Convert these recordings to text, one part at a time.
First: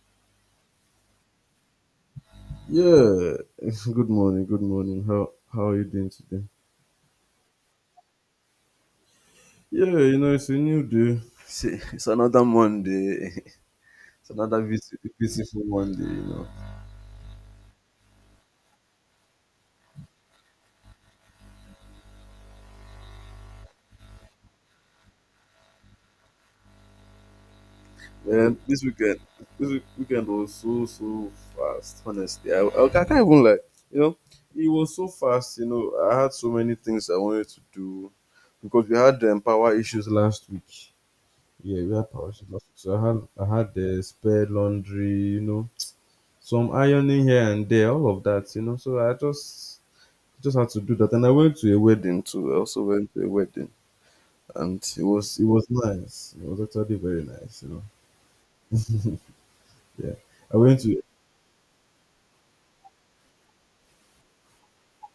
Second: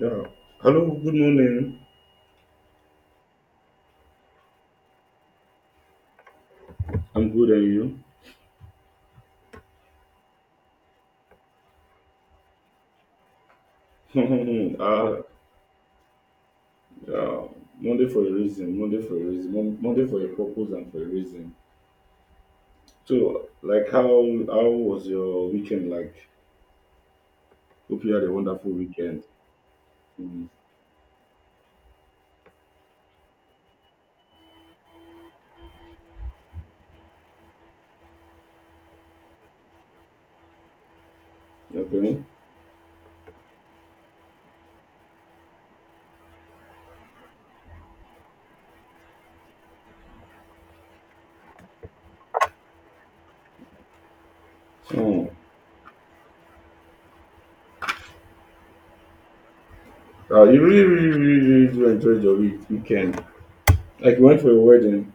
Yeah. Hello, good morning. Yeah. Good morning. Good morning. How are you doing today? I'm good, and Yeah, you know it's a new day. It's another Monday. It's another you? beauti- Ah, beautiful Monday. You know, yeah. Monday for a reason, Monday for a reason, Monday for a purpose and for a reason. So, how was your weekend like? Hope you had a and wonderful this weekend, weekend. this week- weekend Mm, was so so fast. Honestly, I can't even like you know it was so fast. You know, I had so many things I wanted to do because we had power issues last week. Yeah, we had Okay. power issues last week. So I had the spare laundry. You know, some ironing here and there, all of that. So I just had to do that. And I went to a wedding too. I also went to a wedding and it Oh. was it was nice. It was actually very nice. Yeah. I You went really, to really, really, really do enjoy your weekend. Like, you went for a wedding.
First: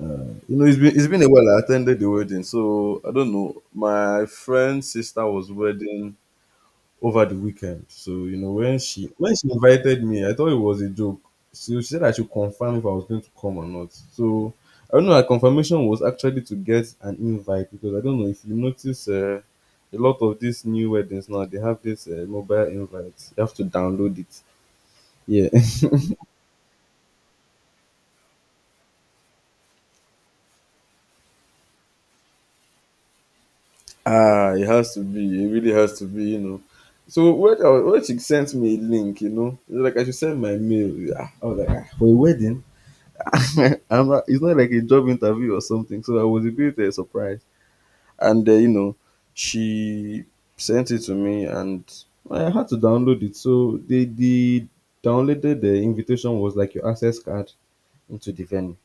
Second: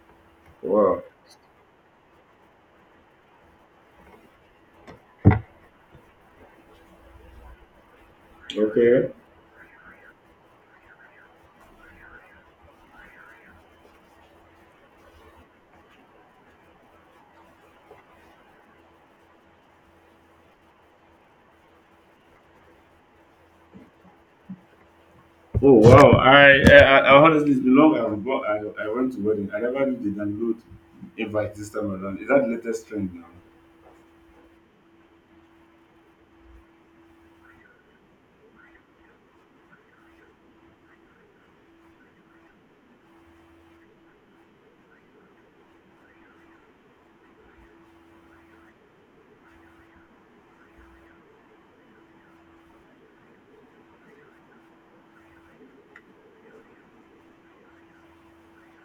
you know, it's been Wow. it's been a while I attended the wedding, so I don't know. My friend's sister was wedding over the weekend. So, when she Okay. when she invited me, I thought it was a joke. So she said I should confirm if I was going to come or not. So I don't know. Her confirmation was actually to get an invite because I don't know if you notice a lot of these new weddings now they have this mobile invite. You have to download it. Yeah. Oh wow! I honestly it's been long I went to wedding. I never did the download invite this time around. Is that the latest trend now? Ah, it has to be. It really has to be. So when, when she sent me a link, like I should send my mail. Yeah. I was like, ah, for a wedding? I'm not, it's not like a job interview or something. So I was a bit surprised. And she sent it to me and I had to download it. So the downloaded the invitation was like your access card into the venue.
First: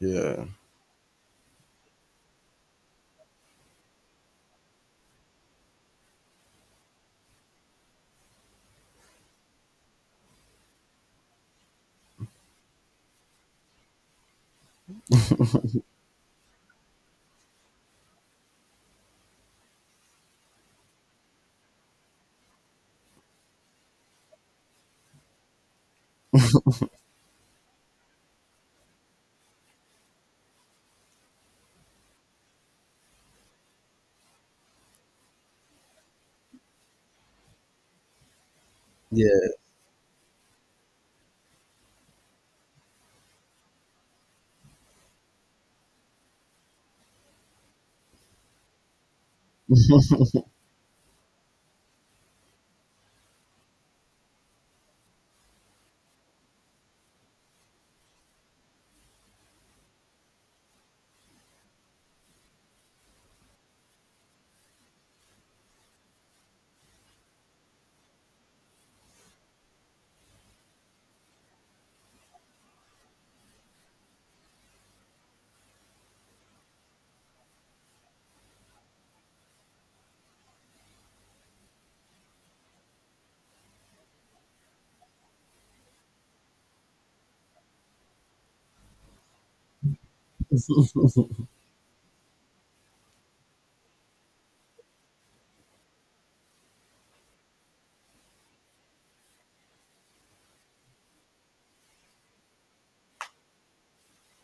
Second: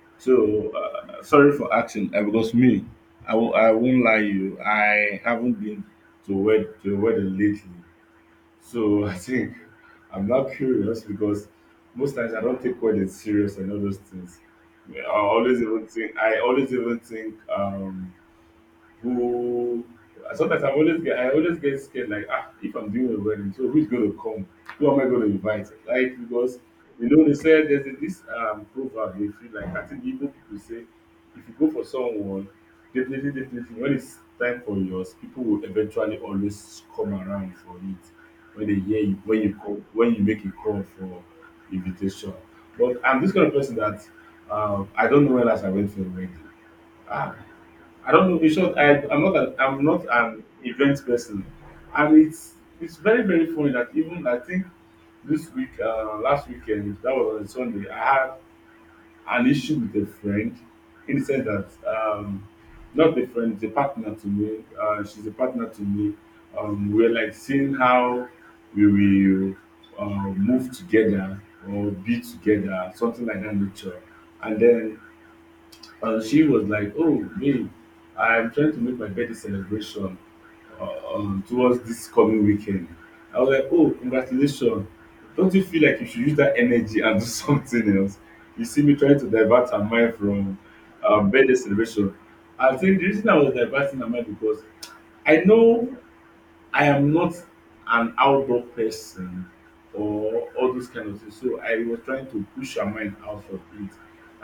Yeah. So sorry for asking because me, I won't lie you. I haven't been to wed to a wedding lately. So I think I'm not curious because most times I don't take weddings serious and all those things. I always even think who sometimes I always get scared like ah if I'm doing a wedding, so who's gonna come? Who am I gonna invite? Like because you know they said there's this proverb they feel like I think even people say if you go for someone, definitely when it's time for yours, people will eventually always come around for it when they hear you when Yeah. you call when you make a call for invitation. But I'm this kind of person that I don't know when last I went for a wedding. Ah, I don't know. In short, I'm not an event person, and it's very funny that even I think this week, last weekend, that was on Sunday, I had an issue with a friend in the sense that, not a friend, it's a partner to me. She's a partner to me. We're like seeing how we will uh, move together or be together, something like that nature. And then she was like, "Oh, me, I'm trying to make my birthday celebration towards this coming weekend." I was like, "Oh, congratulations! Don't you feel like you should use that energy and do something else?" You see me trying to divert her mind from birthday celebration. I think the reason I was diverting her mind because I know I am not an outdoor person or all those kind of things. So I was trying to push her mind out of it.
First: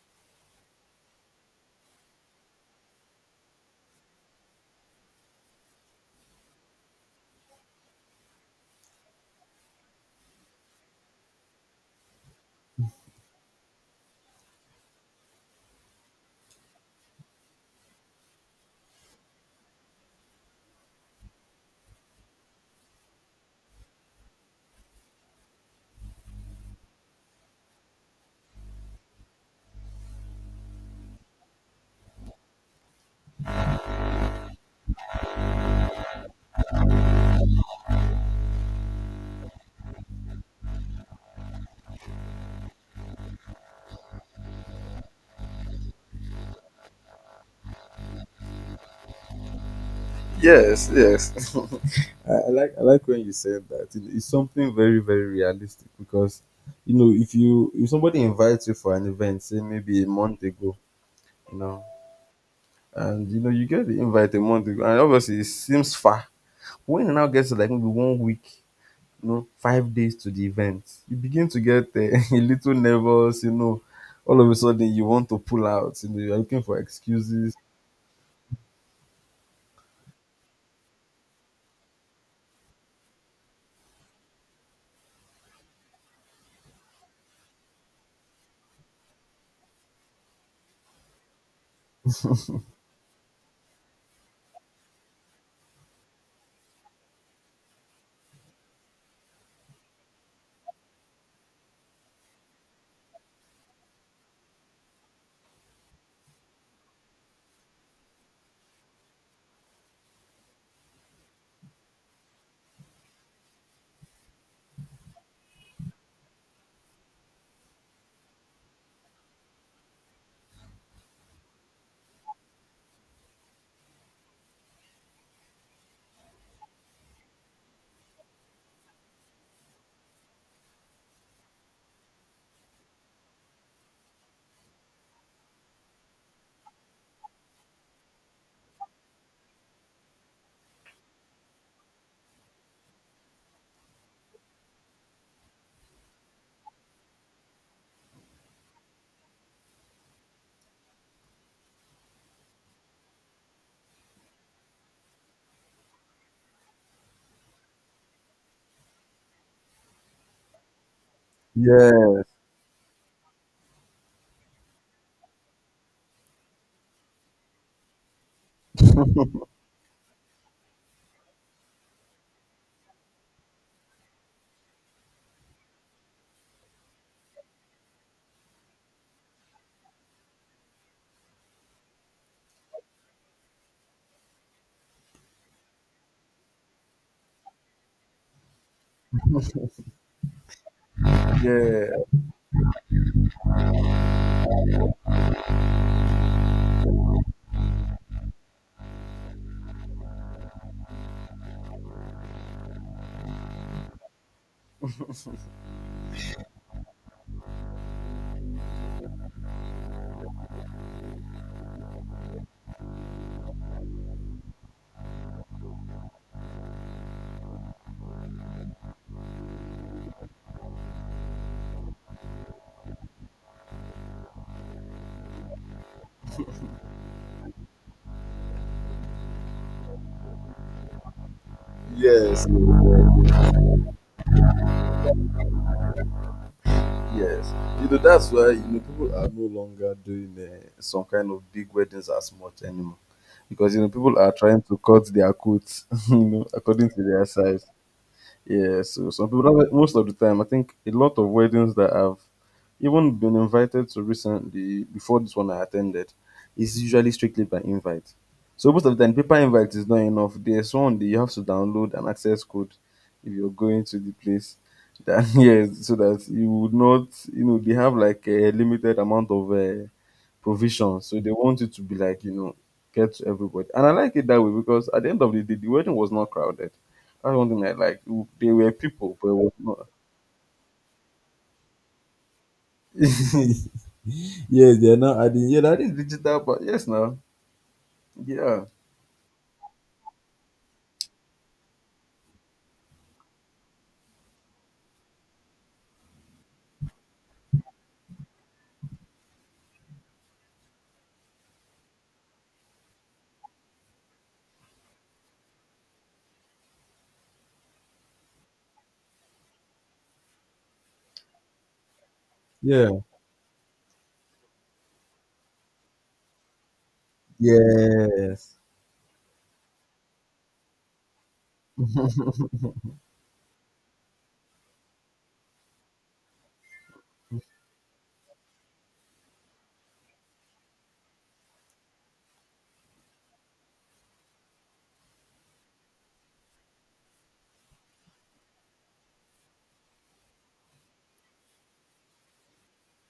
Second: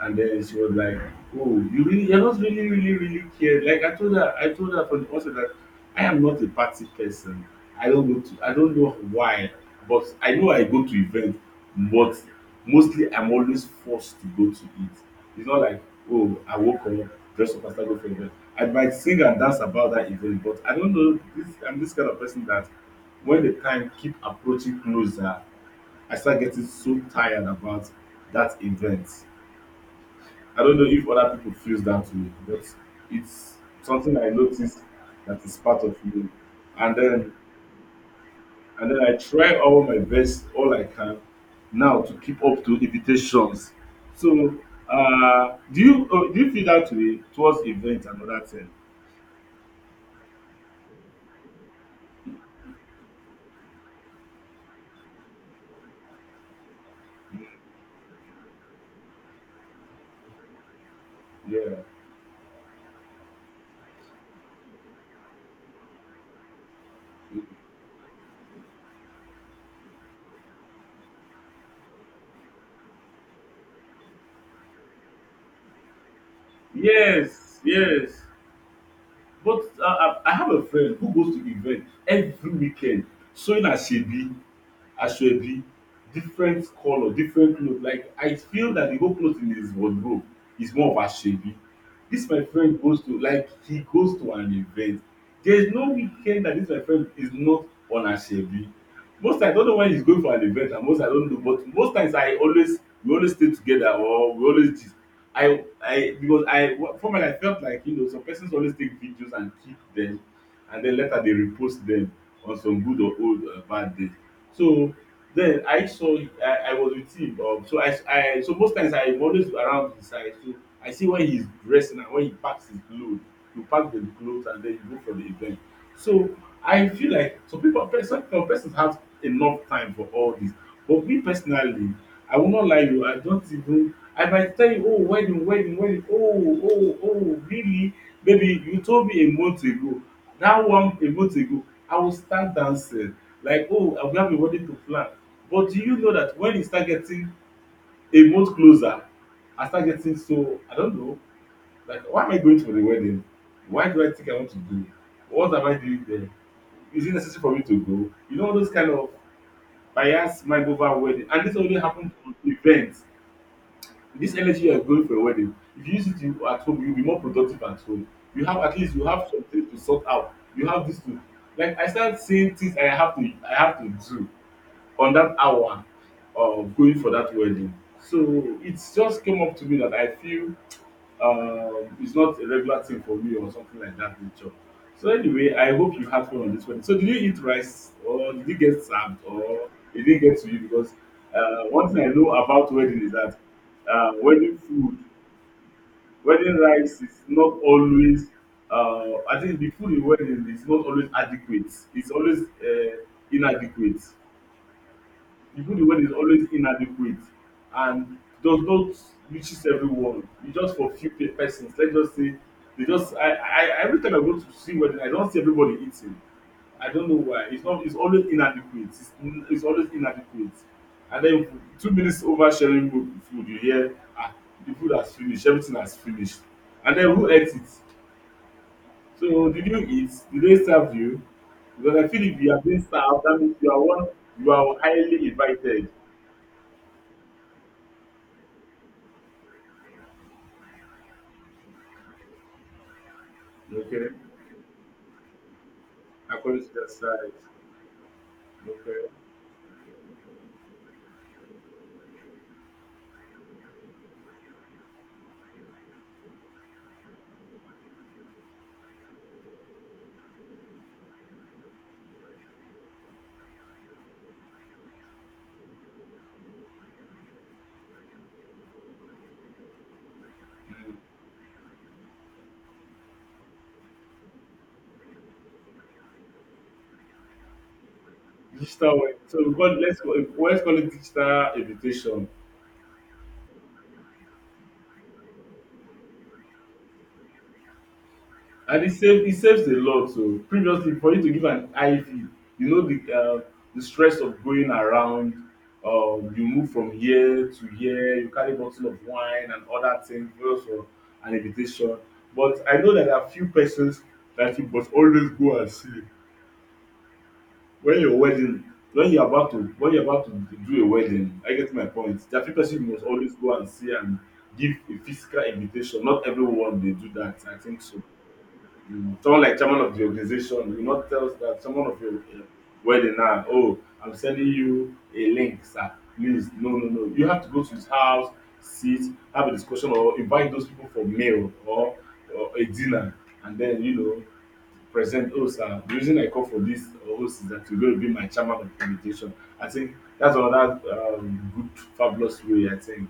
And then she was like, "Oh, you really you're not really, really, really care." Like I told her from the outset that I am not a party person. I don't know why, but I know I go to events. But mostly I'm always forced to go to it. It's not like, oh, I woke up, dress up and start go for event. I might sing and dance about that event, but I don't know. This I'm this kind of person that when the time keep approaching closer, I start getting so tired about that event. I don't know if other people feels that way, but it's something I noticed that is part of me. And then and then I try all my best, all I can now to keep up to invitations. So, do you feel that way towards events and other things? Yes, yes. I like when you said that. It's something very very realistic because if you if somebody invites you for an event, say maybe a month ago, you Yeah. know, and you get the invite a month ago, and obviously it seems far when it now gets to like maybe 1 week 5 days to the event, you begin to get a little nervous, all of a sudden you want to pull out, you're looking for excuses. Yes. Yes. But I have a friend who goes to event every weekend sewing aseebi asoebi different colour different cloth like I feel that the whole cloth in his wardrobe is more of asoebi. This my friend goes to like he goes to an event there is no weekend that this my friend is not on asoebi. Most times I don't know when he's going for an event and most I don't know but most times I always we always stay together or we always gist I because formerly I felt like you know some persons always take videos and keep them, and then later they repost them on some good or old bad day. So then I saw I was with him. So I so most times I'm always around his side. So I see when he's dressing and when he packs his load you pack the clothes and then you go for the event. So I feel like some people some persons have enough time for all this. But me personally, I will not lie you, I don't even I might tell you, oh wedding, wedding, wedding, oh, oh, oh, really? Baby, you told me a month ago. That one a month ago, I will start dancing. Like, oh, I will have a wedding to plan. But do you know that when you start getting a month closer, I start getting so I don't know. Like, why am I going for the wedding? Why do I think I want to go? What am I doing there? Is it necessary for me to go? You know, those kind of bias mind over wedding. And this only happens Yeah, on events. This energy you are going for a wedding, if you use it at home, you'll be more productive at home. You have at least you have something to sort out. You have this to like I start seeing things I have to do on that hour of going for that wedding. So it just came up to me that I feel it's not a regular thing for me or something like that nature. So anyway, I hope you had fun on this one. So did you eat rice or did you get served or it didn't get to you? Because yeah. one thing I know about wedding is that wedding food, wedding rice is not always. I think the food in wedding is not always adequate. It's always inadequate. Even the food you want is always inadequate and does not reaches everyone. It's just for few pe persons, let's just say they just I every time I go to see wedding I don't see everybody eating I don't know why it's not it's always inadequate and then 2 minutes over sharing food you hear ah the food has finished everything has finished and then who ate it so did you eat did they serve you because I feel if Yes, you have been served that means you are highly invited. yes. You know, that's why you know people are no longer doing some kind of big weddings as much anymore, because you know Okay, people are trying to cut their coats according to their according to their size. size. Yeah, Okay, so some people, that's why most of the time, I think a lot of weddings that I've even been invited to recently, before this one I attended, is usually strictly by invite. So most of the time, paper invite is not enough. There's one that you have to download an access code if you're going to the place. That yes, so that you would not, they have like a limited amount of provision. So they want it to be like, get to everybody. And I like it that way because at the end of the day, the wedding was not crowded. That's one thing I like. There were digital way. people, but it So was we call not. Let's call it digital invitation, Yes, they're not adding. Yeah, that this digital but yes, now. Yeah. and it saves a lot. So previously, for you to give an IV, you know the stress of going around. You move from here to here. You carry bottle of wine and other things just for an invitation. But I know that there are few persons that you must always go and see. When your wedding when you're about to do a wedding, I get my point. There are few person Yeah. you must always go and see and give a physical invitation. Not everyone they do that. I think so. Yes. You, someone like chairman of the organization will not tell us that someone of your wedding now, oh, I'm sending you a link, sir. Please, no, no, no. You have to go to his house, sit, have a discussion, or invite those people for meal or a dinner, and then you know present host and the reason I call for this host is that you're going to be my chairman of the invitation. I think that's another good, fabulous way. I think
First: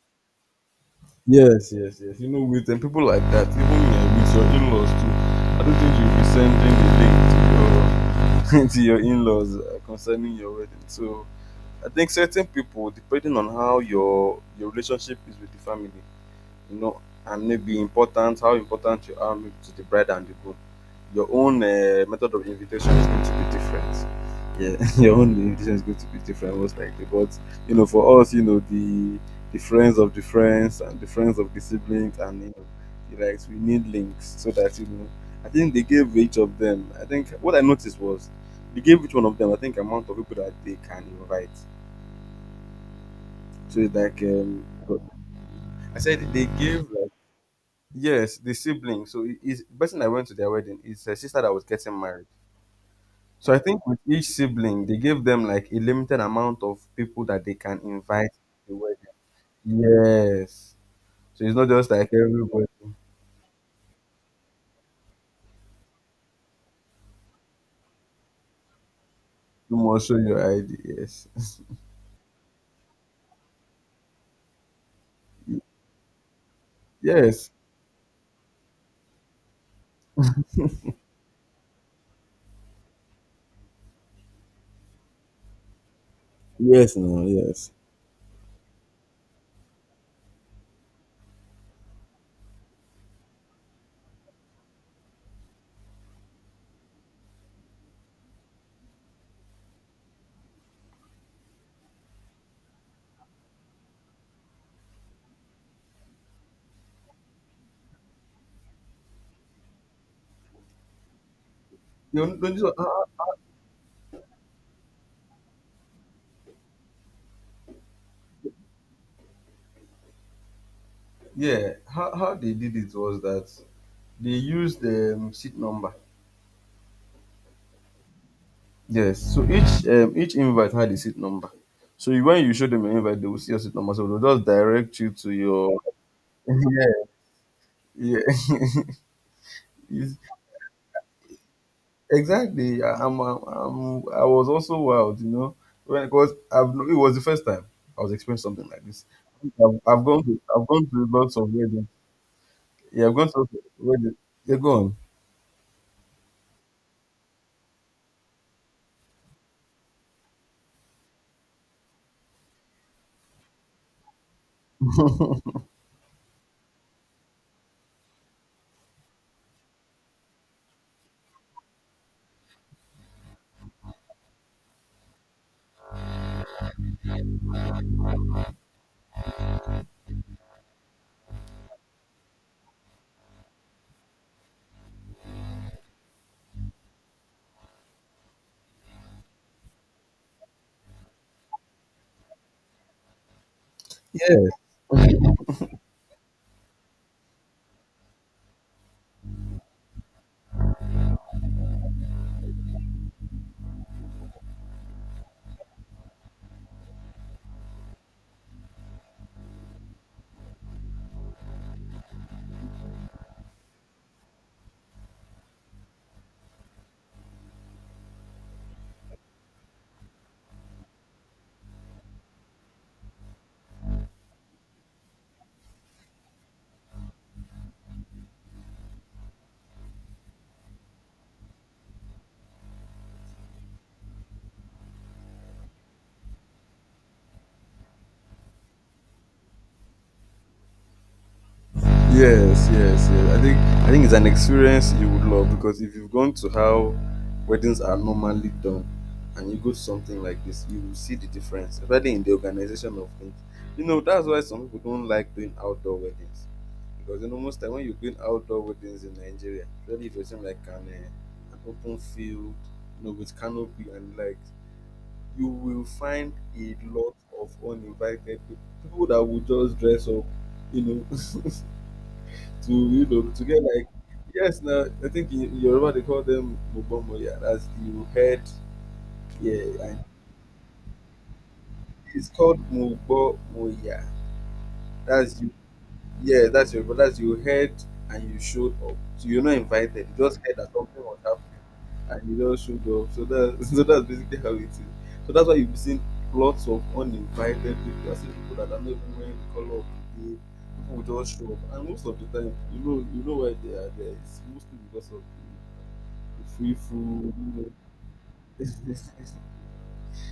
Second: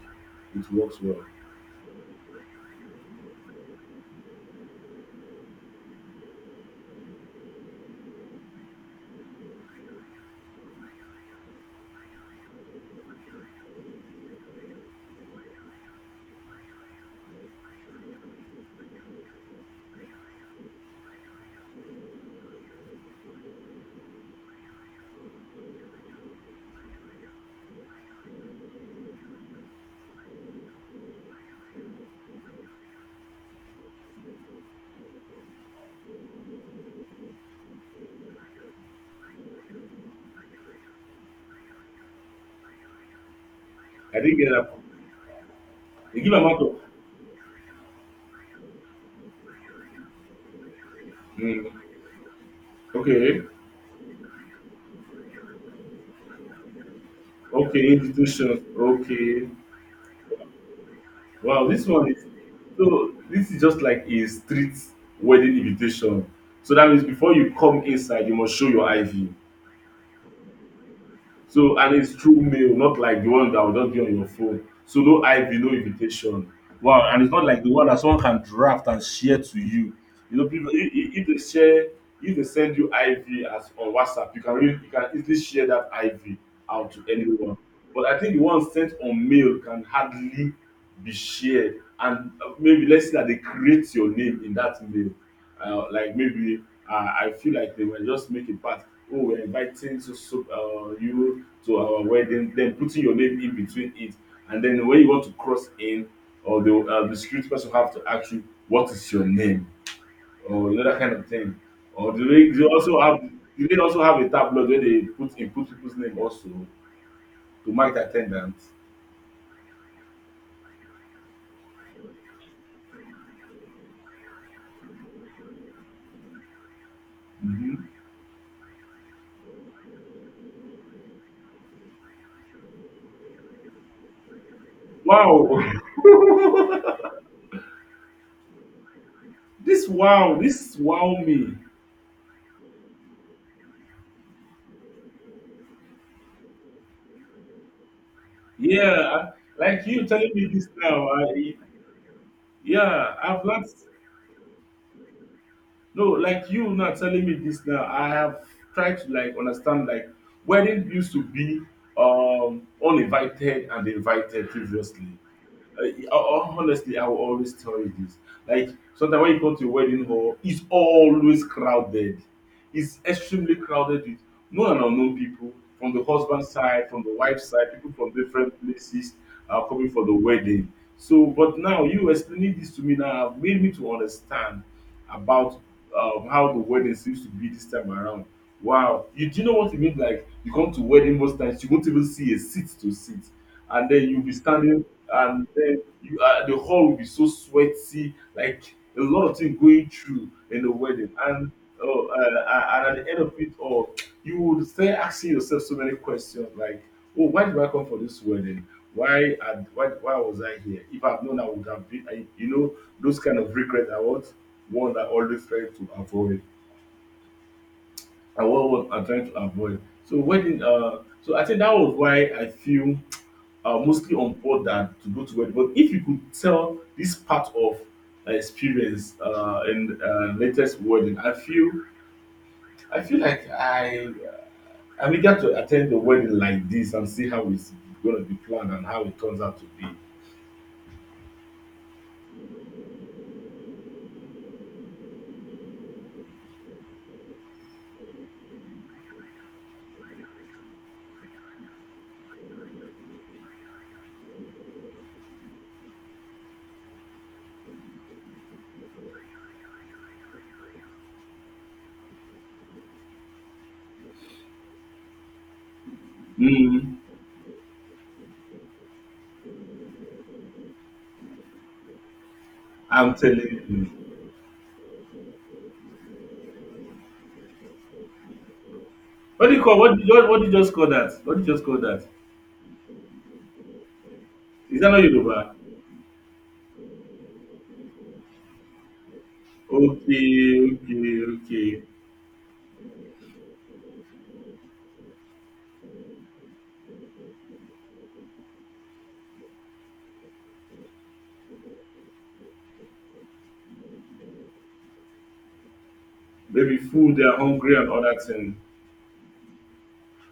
it works well. Yes, yes, yes. You know, with people like that, even with your in-laws too, I don't think you'll be sending the link to your to your in-laws concerning your wedding. So I think certain people, depending on how your relationship is with the family, you know, and maybe important. How important you are maybe to the bride and the groom. Your own method of invitation is going to be different. Yeah, your own invitation is going to be different, most likely. But for us, the friends of the friends and the friends of the siblings, and the likes, we need links so that. I think they gave each of them. I think what I noticed was they gave each one of them. I think amount of people that they can invite. So it's I like didn't get that. I said, You give they amount of gave yes, the sibling. So it is the person I went to their wedding is a sister that was mm, getting married. okay, So I think with each sibling, they gave them like a limited amount of people that they can okay, invite to Institutions. the wedding. Okay. Yes. So it's not Wow, this just like one is everybody. You so. This is just like a street wedding invitation. So that means before you come inside, you must show your IV. must show your ID. Yes. So and it's through mail, not like the one that will just be on your phone. So no IV, no invitation. Wow, and it's not Yes. like the one that someone can draft and share to you. You know, people if they share, if they send you IV as on WhatsApp, you can really, you can easily share that IV out Yes, to no, anyone. yes. But I think the one sent on mail can hardly be shared, and maybe let's say that they create your name in that mail like maybe I feel like they were just making part. Oh, we're inviting so, so you to our wedding, then putting your name in between it, and then when you want to cross in, or the security person have to ask you what is your name, or you know that kind of thing. Or You do know, they, don't do they you- also ah, have a tablet where they put input people's name also to mark the attendance? yeah. How they did it was that they used the seat number. Hmm. Yes. So each invite had a seat number. So you, when you show them your invite, they will see your seat number. So they'll just direct you to Wow, your yeah, yeah. this It's- wow, this wow me. exactly. I, I'm- I was also wild, when because I've no- it was the first time I was experiencing something like this. Yeah, like you telling me I've this gone to now. lots of I, weddings. Yeah, I've yeah, gone to I've lots of not. weddings. Yeah, go No, like you not telling me this now. I have tried to like understand like wedding used to be uninvited and invited previously. Honestly, I will always tell you this. Like sometimes when you go to a wedding hall, it's always crowded. It's extremely crowded with known and unknown people from the husband's side, from the wife's side, people from different places are coming for the wedding. So, but now you explaining this to me now have made me to understand about how the wedding seems to be this time around. Wow, you do you know what it means? Like you come to wedding most times, you won't even see a seat to sit, and then you'll be on. standing, and then you the hall will be so sweaty, like a lot of things going through in the wedding, and and at the end of it all you would start asking yourself so many questions like, oh, why did I come for this wedding, why was I here? If I've known, I would have been I. Those kind of regrets are what one that always try to avoid, and what I'm trying to avoid. So wedding, so I think that was why I feel mostly on board than to go to wedding. But if you could tell this part of experience in latest wedding, I feel I feel like I I'm eager to attend the wedding like this and see how it's going to be planned and how it turns out to be. Yes, yes, yes. I think it's an experience you would love because if you've gone to how weddings are normally done and you go to something like this, you will see the difference, especially in the organization of things. You know, that's why some people don't like doing outdoor weddings. Because most time when you're doing outdoor weddings in Nigeria, especially if you're saying like an open field, with canopy and like you will find a Mm, lot of uninvited people that will just dress up, you know. to you I'm know to get telling like, you. yes, now I think in Yoruba they call them Mugbomoya. That's you head, What do yeah, you call what? and What do you just call that? What did you just call that? it's called Mugbomoya. Is that not That's you Yoruba? yeah That's you head and you showed up. So you're not invited. You Okay, just heard that something okay, was happening okay. and you just showed up. So that so that's basically how it is. So that's why you've seen lots of uninvited people. You are seeing people that are not even wearing the color of the day. People will just show up and most of the time you know why they are there. It's mostly because of free Maybe food, they are food. hungry and other thing.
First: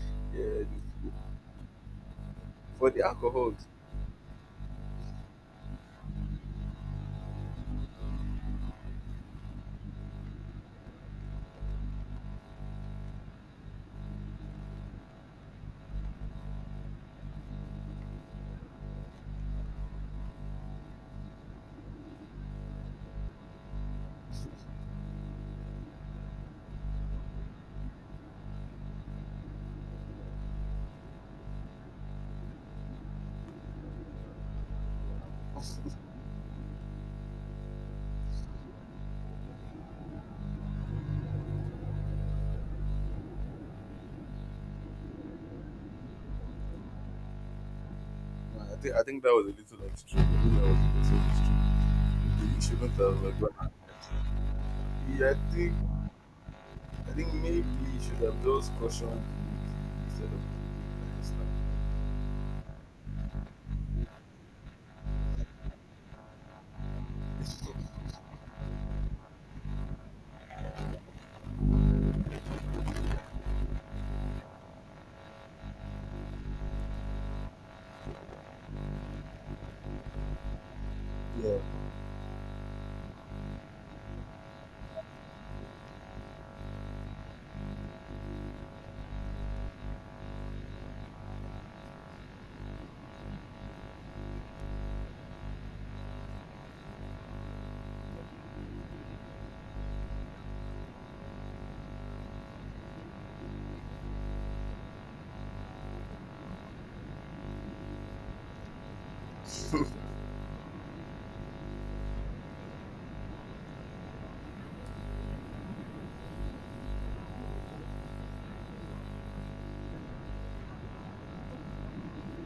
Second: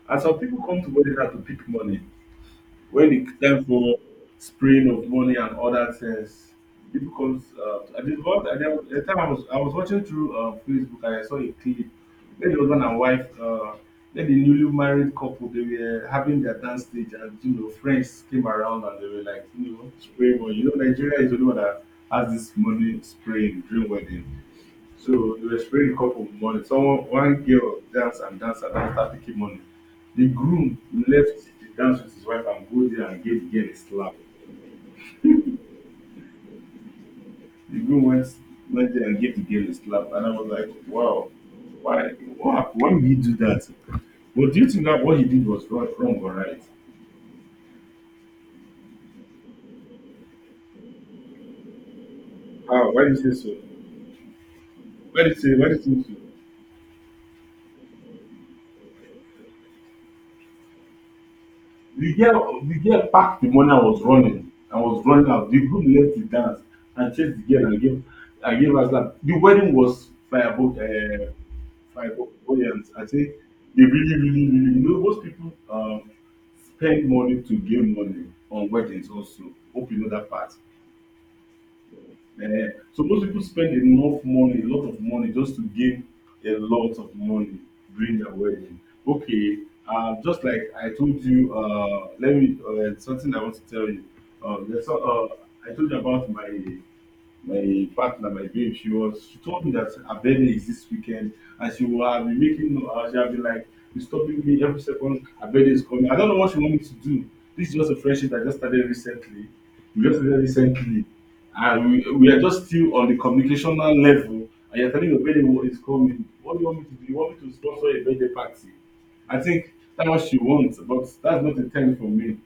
And some people Yeah, come to wedding hard to pick money. for the When it alcohol. time for spraying of money and other things, people comes. I did what I did, the time I was watching through Facebook and I saw a clip where the husband and wife, where the newly married couple, they were having their dance stage, and friends came around, and they were like, spraying money. You know, Nigeria is the only one that has this money spraying during wedding. So they were spraying a cup of money. Someone, one girl dance and dance and dance, start picking money. The groom left the dance with his wife and go there and gave the girl a slap. Nah, The groom went there and gave the girl a slap, and I was like, wow, why, what, why would he do that? But do you think that what he did was wrong, wrong or right? I think that was a little extreme. I think that was a little extreme. You Ah, shouldn't why do you have, say like, so? Why do Yeah, I you say? Why think do you think so? I think maybe you should have just cautioned the instead of doing nice stuff. The girl packed the money and was running, out. The groom left the dance and chased the girl, and gave her slap. The wedding was firebolt flamboyant, I say. They really really really really, most people spend money to gain money on weddings also. Hope you know that part. Yeah. Eh, so most people spend enough money, a lot of money, just to gain a lot of money during their wedding. Okay, just like I told you, let me something I want to tell you. I told you about my partner, my babe. She told me that her birthday is this weekend, and she have been like disturbing me every second. Her birthday is coming. I don't know what she want me to do. This is just a friendship that just started recently. We just started recently, and we are just still on the communicational level. And you're telling me your birthday is coming. What do you want me to do? You want me to sponsor a birthday party? I think that's what she wants, but that's not the time for me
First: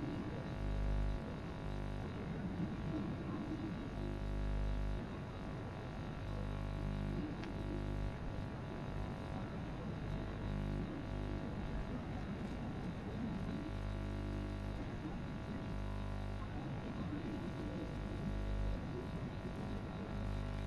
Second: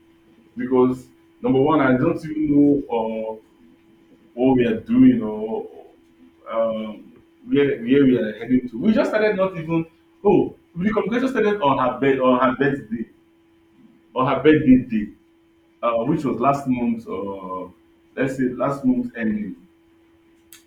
because number one, I don't even know what we are doing or um, where we are heading to. We just started not even, oh, the conversation started on her birthday day, which was last month, let's say last month ending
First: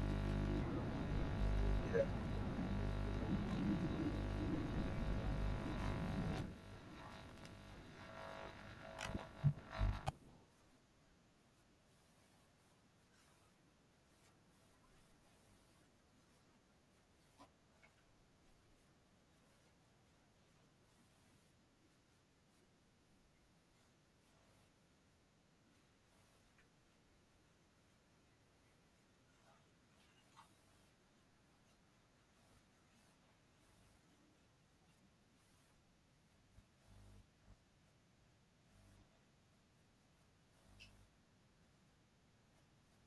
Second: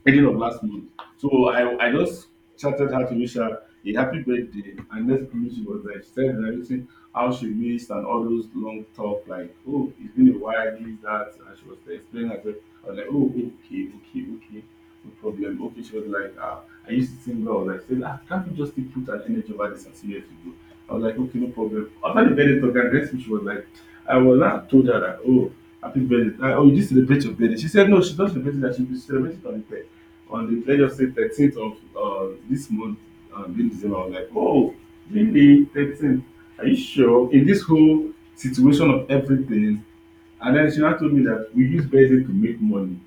ending of last month. So I just chatted her to wish her a happy birthday. And next thing she said everything, how she missed and all those long talk, like, oh, it's been a while, this, that. And she was explaining herself. I was like, oh, okay, okay, okay, no problem. Okay, she was like, I used to think, I was like, saying, can't you just still put an energy over this and see what to do? I was like, okay, no problem. After the very talk, and next thing she was like, I was not told her that, oh, happy birthday. Oh, you did celebrate your birthday. She said, no, she's not celebrating that. She'll be celebrating on the, let's just say 13th of this month, in December. I was like, oh, really? 13th? Are you sure? In this whole situation of everything. And then she now told me that we use birthday to make money.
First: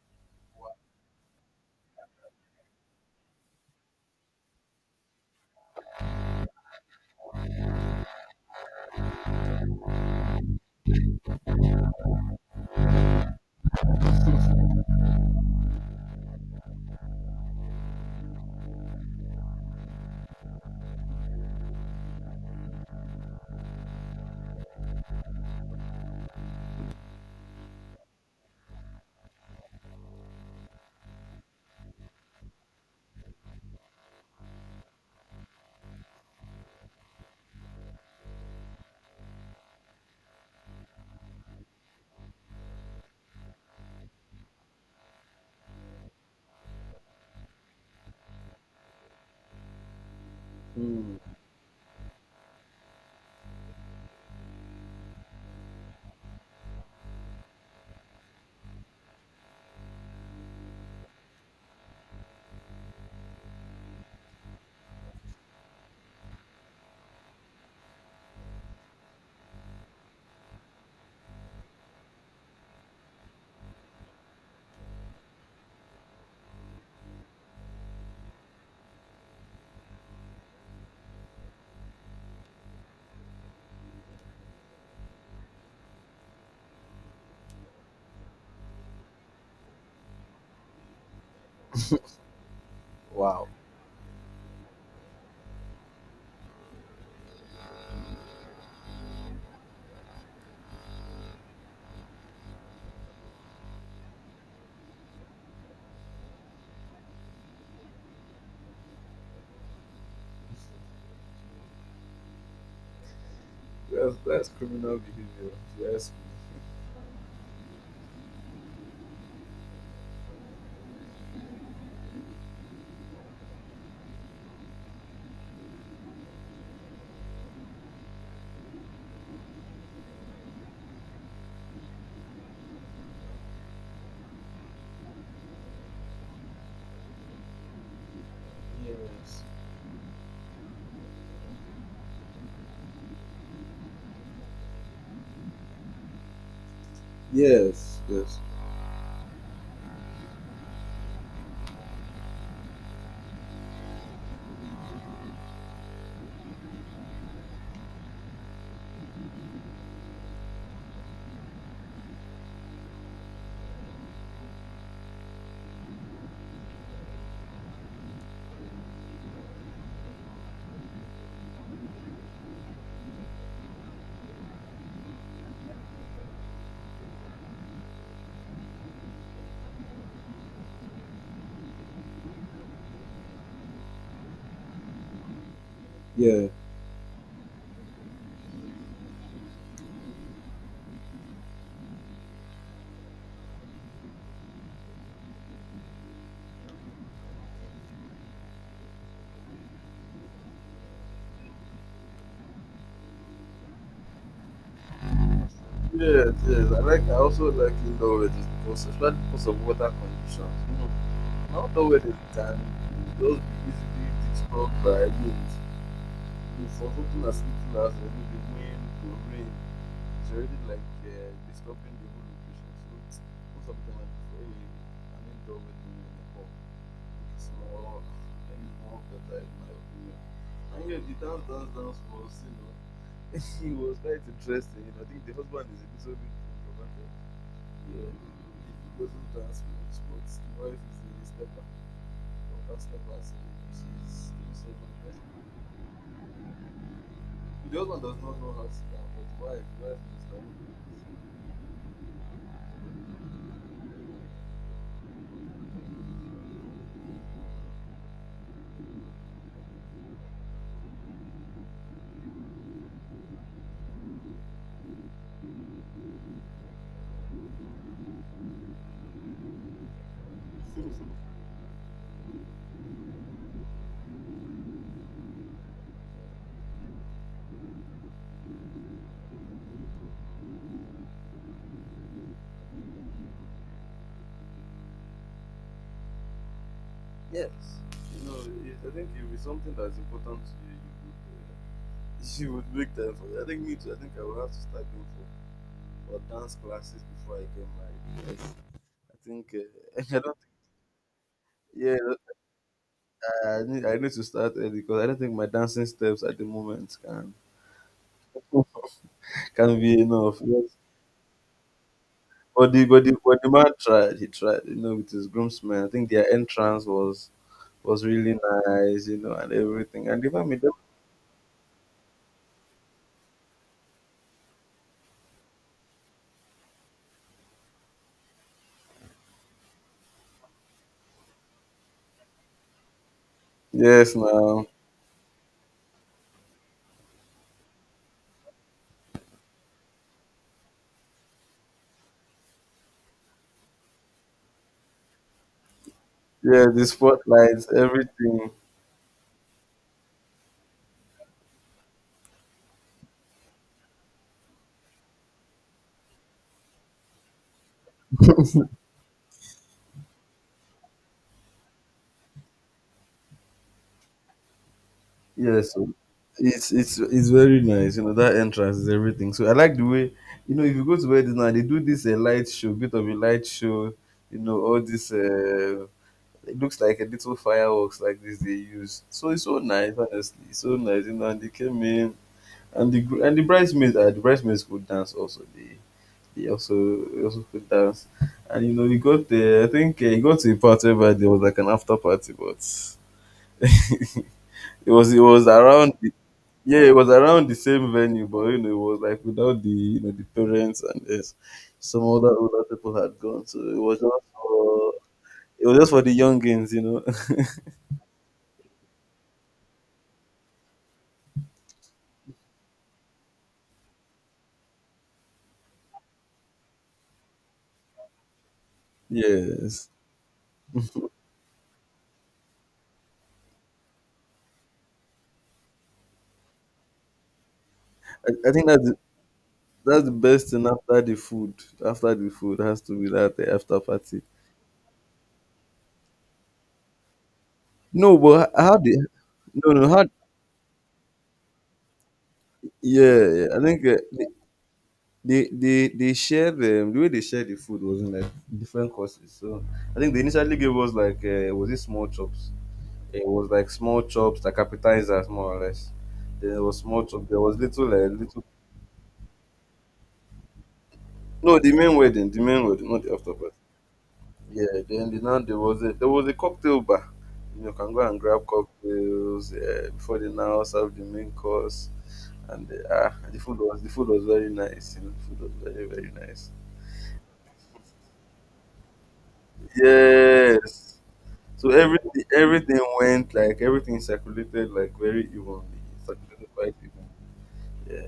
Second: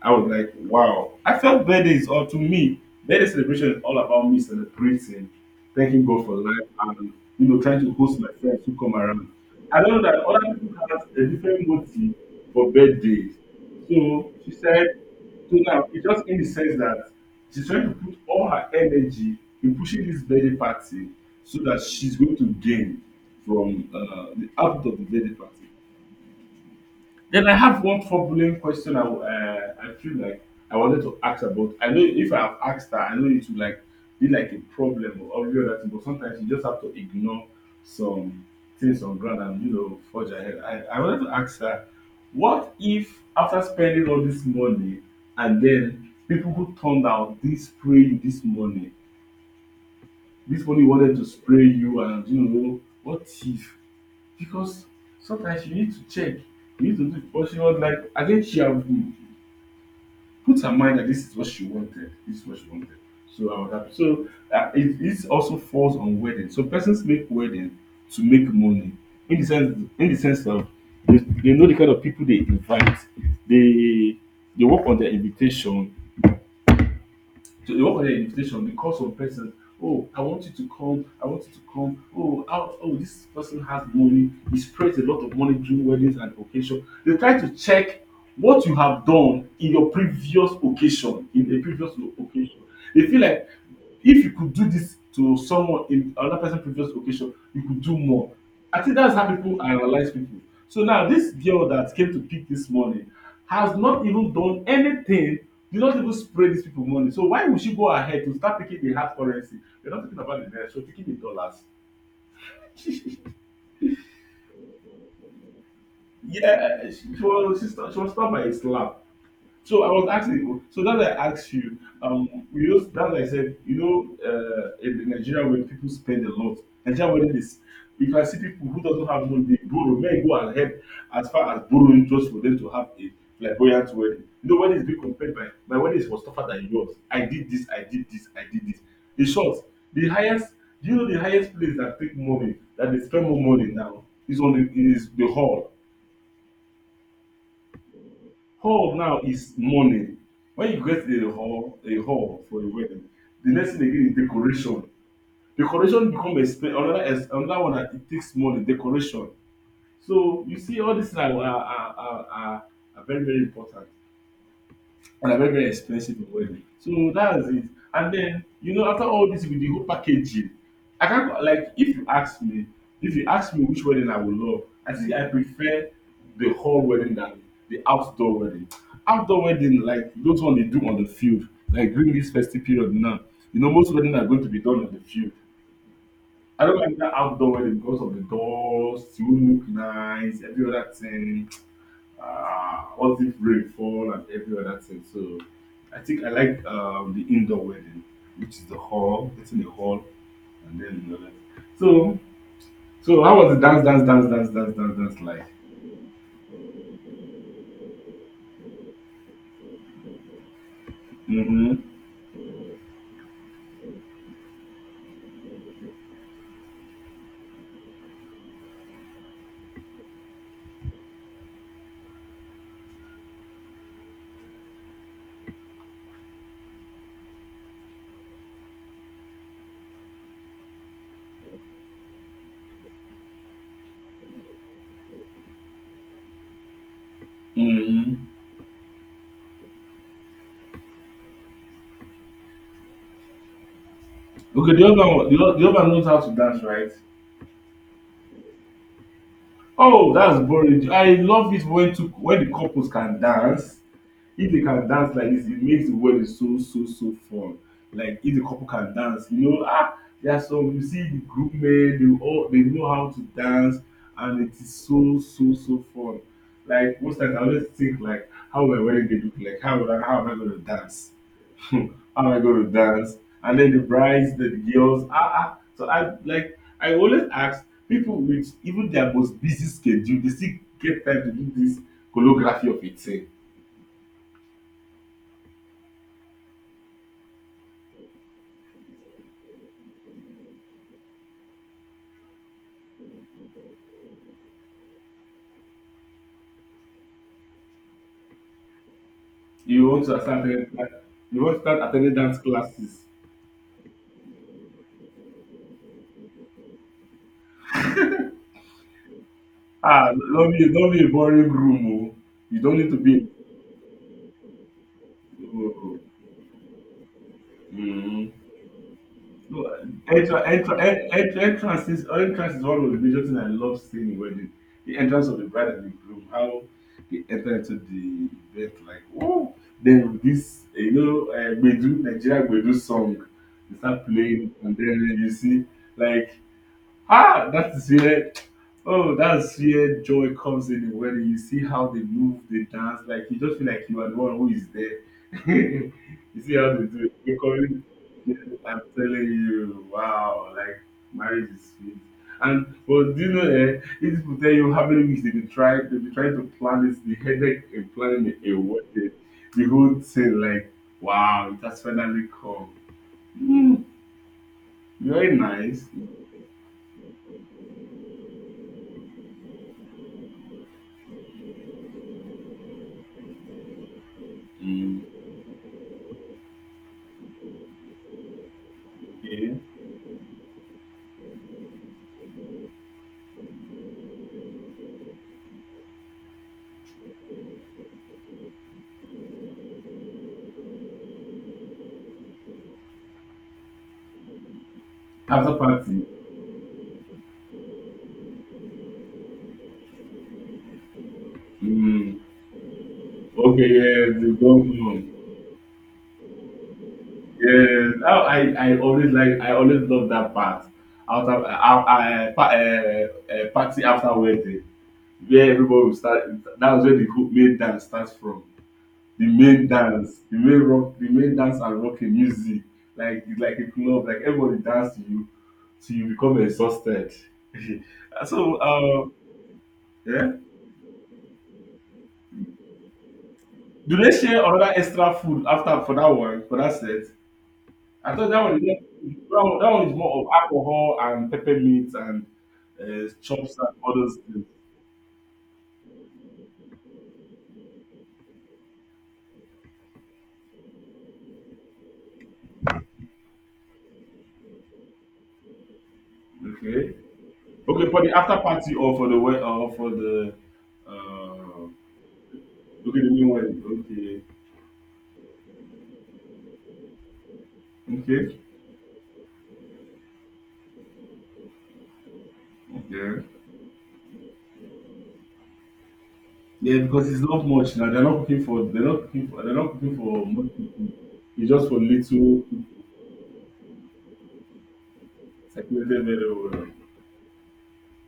I was like, wow. I felt birthdays, or to me, birthday celebration is all about me celebrating, thanking God for life, and trying to host my friends who come around. I don't know that other people have a different motive for birthdays. So she said, so now it's just in the sense that she's trying to put all her energy in pushing this birthday party so that she's going to gain from the output of the birthday party. Then I have one troubling question I feel like I wanted to ask about. I know if I have asked her, I know it would like be like a problem or every that thing, but sometimes you just have to ignore some things on ground, and forge ahead. I wanted to ask her, what if after spending all this money, and then people who turned out they spray you this money Hmm. wanted to spray you, and what if, because sometimes you need to check, you need to do. But she was like, I think she have put her mind that this is what she wanted, this is what she wanted. So I was happy. So it also falls on wedding, so persons make wedding to make money, in the sense, of, they know the kind of people they invite, they they work on their invitation, so they work on their invitation. Because some person, oh, I want you to come, I want you to come, oh, oh, this person has money, he spreads a lot of money during weddings and occasion. They try to check what you have done in your previous occasion, in a previous occasion. They feel Wow. like if you could do this to someone in another person's previous occasion, you could do more. I think that's how people analyze people. So now this girl that came to pick this money has not even done anything. Did not even spray these people money. So why would she go ahead to start picking the hard currency? You're not talking about the naira, so picking the dollars. That's criminal behavior. Yes. Yeah, she was stopped by a slap. So I was asking, so that's why I asked you, that's I said, in Nigeria when people spend a lot, Nigeria when this, you can see people who doesn't have money, they borrow, may go and help as far as borrowing just for them to have a flamboyant wedding. You know, wedding is being compared by, my wedding is was tougher than yours. I did this, I did this, I did this. In Yes. short, the highest, do you know the highest place that take money, that they spend more money now, is the hall. Yes. Yes. Hall now is money. When you get a hall for a wedding, the next thing again is decoration. Decoration become another one that it takes money. Decoration. So you see, all these are very very important and are very very expensive in wedding, so that's it. And then, after all this with the whole packaging, I can not like, if you ask me which wedding I would love, I think I prefer the hall wedding than the outdoor wedding. Outdoor wedding, like those one they do on the field, like during this festive period now, most weddings are going to be done on the field. Yeah. I don't like that outdoor wedding because of the dust, won't look nice, every other thing, all this rainfall and every other thing. So I think I like the indoor wedding, which is the hall, getting the hall, and then you know that. So so how was the dance like? Yes, yes. I also like indoor weddings because, especially because of water conditions. You know, an Mm-hmm. outdoor wedding can just be easily disturbed by wind. You know, for something as little as maybe the wind or rain, it's already like disturbing the whole location. Most of the time, I prefer an indoor wedding in the hall. It's more, it's more better in my opinion. And yeah, the dance, dance, dance was, he was quite interesting. I think the husband is a little bit introverted. Yeah, Mm-hmm. he doesn't dance much, but the wife is a stepper, proper stepper, so she's doing so Okay, the other much. one, the other one knows how to dance, right? The husband does not know how to dance, but the wife Oh, knows how to that's boring. dance. I love it when the couples can dance. If they can dance like this, it makes the wedding so so so fun. Like if the couple can dance, ah, there are some, you see the group men, they know how to dance, and it is so so so fun. Like most times I always think, like, how my wedding day look like, how am I gonna dance? How am I gonna dance? And then the brides, the girls, ah, ah. So I always ask people with even their most busy schedule, they still get time to do this choreography of it. Say, Yes, you know, I think if it's something that's important to you, you would, uh, you make time for it. I think me too. I think I will have to start going for dance classes before I get married. Yes, I think you want to I start don't. attending, you want to start Yeah, attending dance classes. I need to start early because I don't think my dancing steps at the moment can't be Ah, enough. Yes. don't be a boring room. Oh. You But don't the need to but the be. but the man tried. He tried, with his Oh, groomsmen. I oh, think their entrance was oh. was Mm. really nice, and No, everything. And entrance, even me, entrance, entrance is one of the major things I love seeing in wedding. The entrance of the bride and the groom, how they enter into the event, like, oh, then this Bedu Nigeria Bedu song, they start yes, playing, now, and then you see, like, ah, that's where joy comes in the wedding. You see how they move, they dance, like you just feel like you are the one who is there. You see yeah, how the they do it. Spotlights, Yes, everything. I'm telling you, wow, like, marriage is sweet. And but do you know, these people tell you how many weeks they've been trying to plan this, the headache in planning a wedding, the whole thing, like, wow, it has finally come. Mm, very Yes, nice. so it's very nice. That entrance is everything. So I like the way, if you go to weddings now, they do this a light show, bit of a light show, all Mm, this. It looks like a little fireworks like this they use. So it's okay. so nice, honestly. It's so nice. And they came in and and the bridesmaids could dance also they also they also could dance. And you know we got the, I think he got to a part where there was like an after party but it it was After around party. Yeah it was around the same venue but you know it was like without the, you know, the parents and this, some Mm, other older people had gone so okay, yes, the governor. it was just for the youngins, you know. Yes, how I always love that part. After party after wedding, where everybody will start. That was where the whole main dance starts from. The main Yes, dance, the main rock, the main dance and rocking music. Like it's like a club. Like everybody dance to you, till you become exhausted. I So, think that's the yeah. best thing after the food has to be that the after Do they party. share another extra food after for that one for that set? I No, thought that but one is how that did? one, that No one no is how more of alcohol and pepper meat and Yeah, yeah, chops I and think all those things. They shared the way they shared the food was in like different courses. So I think they initially gave us like, was it small chops? It was like small chops, like appetizers more or less. There was Okay. small chops. There was little Okay, for the after little— party or for the way or for the, No, uh, the main wedding, okay, not the the new after party. wedding. Okay. Yeah, then there was a cocktail bar. You can go and Okay. grab cocktails before they now serve the main course, and Okay. the food was, very nice. You know, the food was very, very nice. Yeah, because it's not much now. They're not cooking for they're not cooking for they're not cooking for much people. Yes. It's just So for little everything went like, everything circulated like very evenly. circulated It very circulated well. quite evenly. Yeah.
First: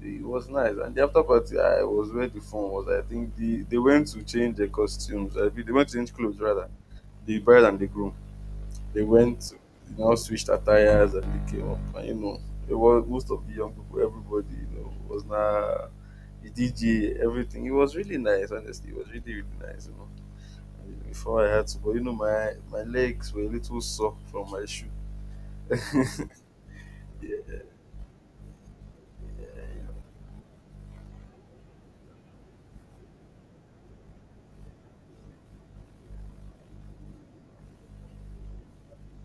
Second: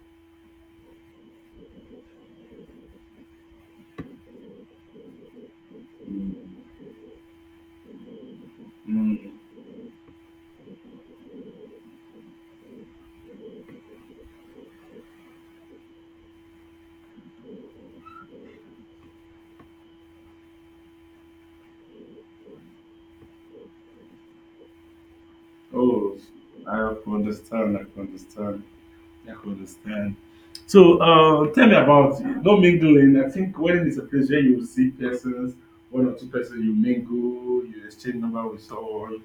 So it was nice. And the after party I was where the fun was. I think they went to change their costumes. I mean, they went to change clothes Mm. rather. The bride and the groom. They Mm. went, you know, switched attires and they came up. And you know, it was most of the young people, everybody, you know, was now the DJ, everything. It was really nice, honestly. It was really, really nice, you know. And before I had to, but you know, my legs were a little sore from my shoe. yeah, Oh, I can yeah, understand, I can understand. Yeah, I yeah. understand. So, tell me about no mingling. I think wedding is a place where you see persons, one or two persons, you mingle, you exchange number with someone.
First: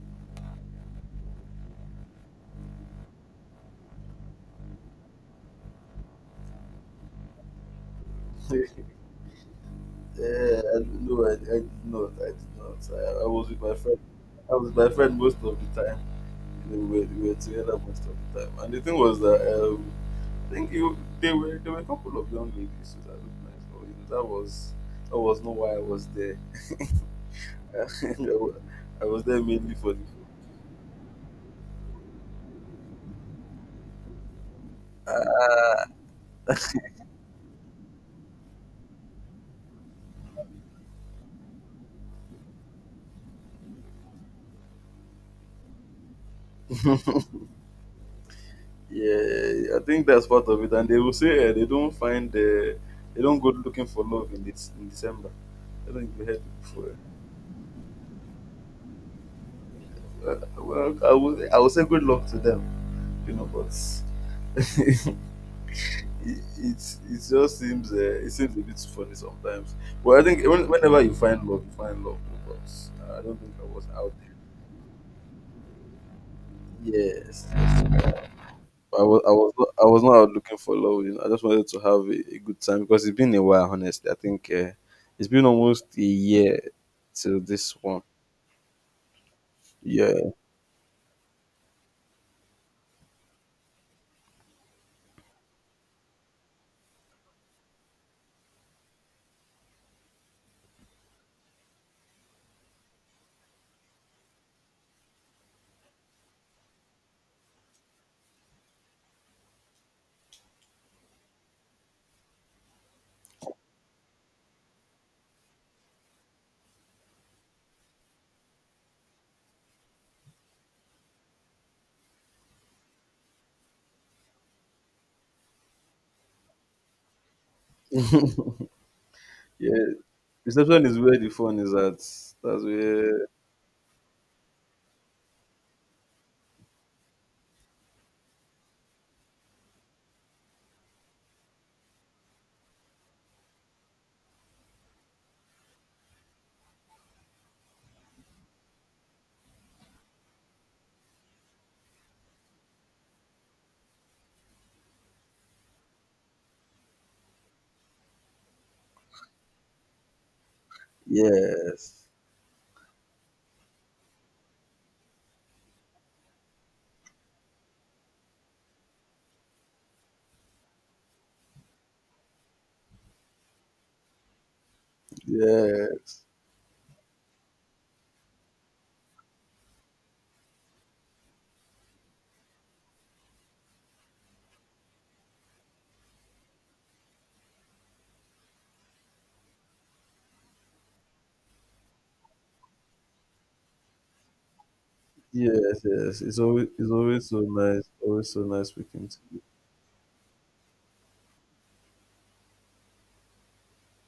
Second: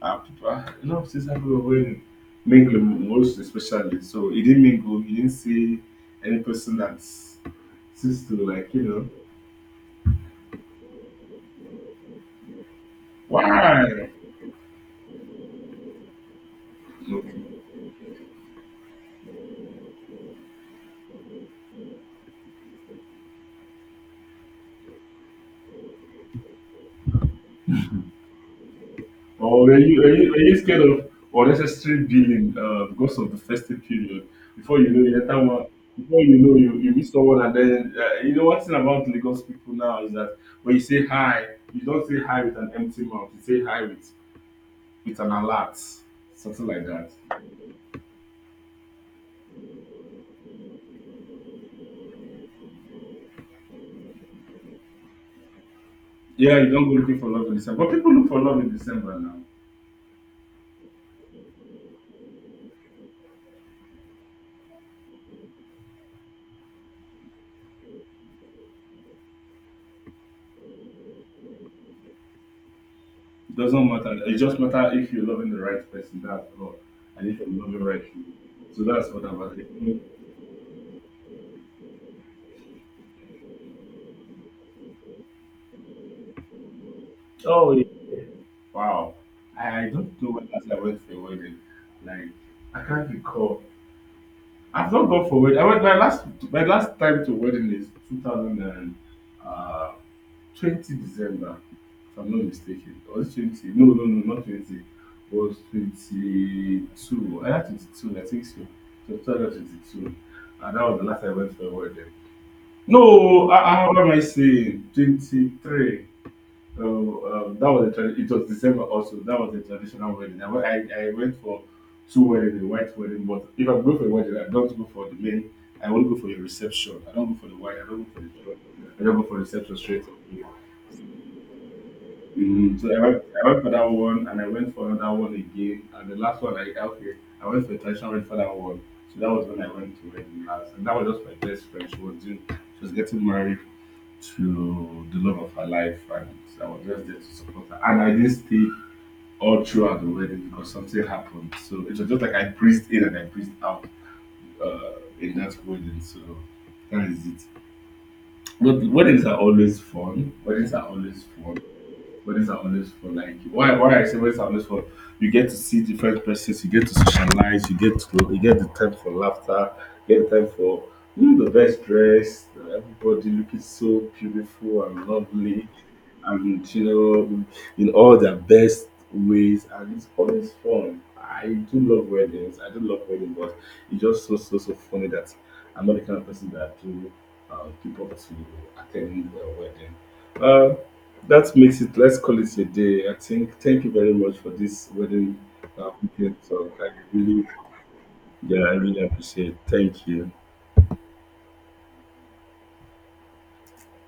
People, ah, a lot of things happen when wedding, mingling most especially. So you didn't mingle, you didn't see any person that seems to, like, you know Yeah, I don't know. I did not. I did not. I was with my why. friend. I was with my friend most of the time. We were Okay. together most of the time. And the thing was that I think you, they were there were a couple of young ladies who that looked nice, but you know, that was not why I was there. I was there Or mainly are for the you, are you, are you scared of unnecessary billing, because of the festive period? Before you know, you enter one. Before you know, you meet someone, and then you know one thing about Lagos people now is that when you say hi, you don't say hi with an empty mouth. You say hi with an alert, something like that. food. Yeah, I think that's part of it. And they will say they don't go looking for love in this in December. I don't think we heard Yeah, it you don't go before. looking for love in December, but people look for love in December now. Uh, well, I would say good luck to them, you know. But it just seems it seems a bit funny sometimes. But I think whenever you find love, you find love. Because I don't think It I was doesn't out matter. there. It just matter if you're loving the right person. That's all, and if Yes, you're loving right yes. people. So that's what I'm about. I was not out looking for love. You know, I just wanted to have a good time because it's been a while. Honestly, I think it's been almost a year till this Oh, one. wow. I Yeah, don't know when last I went for a wedding. Like, I can't recall. I've not gone for wedding. I went, my last time to wedding is 2000 and uh 20 December, if I'm not mistaken. Or is it 20? No, no, no, not 20. It was 22. I had 22, I think so. So 2022. And that was the last I went for a wedding. No, what am I saying? 23. Oh, that was it was December also. That was a traditional wedding. I went for two weddings, a white wedding. But if I go for a wedding, I don't go for the main. I won't go for your reception. I don't go for the white. I don't go for the. I don't go for reception yeah. straight away. Reception is where the phone is at. That's Mm. So where. I went for that one, and I went for another one again, and the last one I okay, I went for a traditional wedding for that one. So that was when I went to wedding last, and that was just my best friend. She was getting married to the love of her life, and I was just there to support her. And I didn't stay all throughout the wedding because something happened. So it was just like I breathed in and I breathed out uh, in that wedding. So that is it. But weddings are always fun. Weddings are always fun. Yes, Weddings are always fun. Like, why I say weddings are always fun. You get to see different persons. You get to socialize. You get the time for laughter. You get time for the best dress. Everybody looking so beautiful and lovely, yes. and in all their best ways. And it's always fun. I do love weddings. I do love weddings, but it's just so so so funny that I'm not the kind of person that do people to attend the wedding. Uh, that makes it, let's call it a day. I think, thank you very much for this wedding Yes, yes. weekend It's always, talk. I so really, nice. Always so yeah, nice I really speaking to you. appreciate it. Thank you.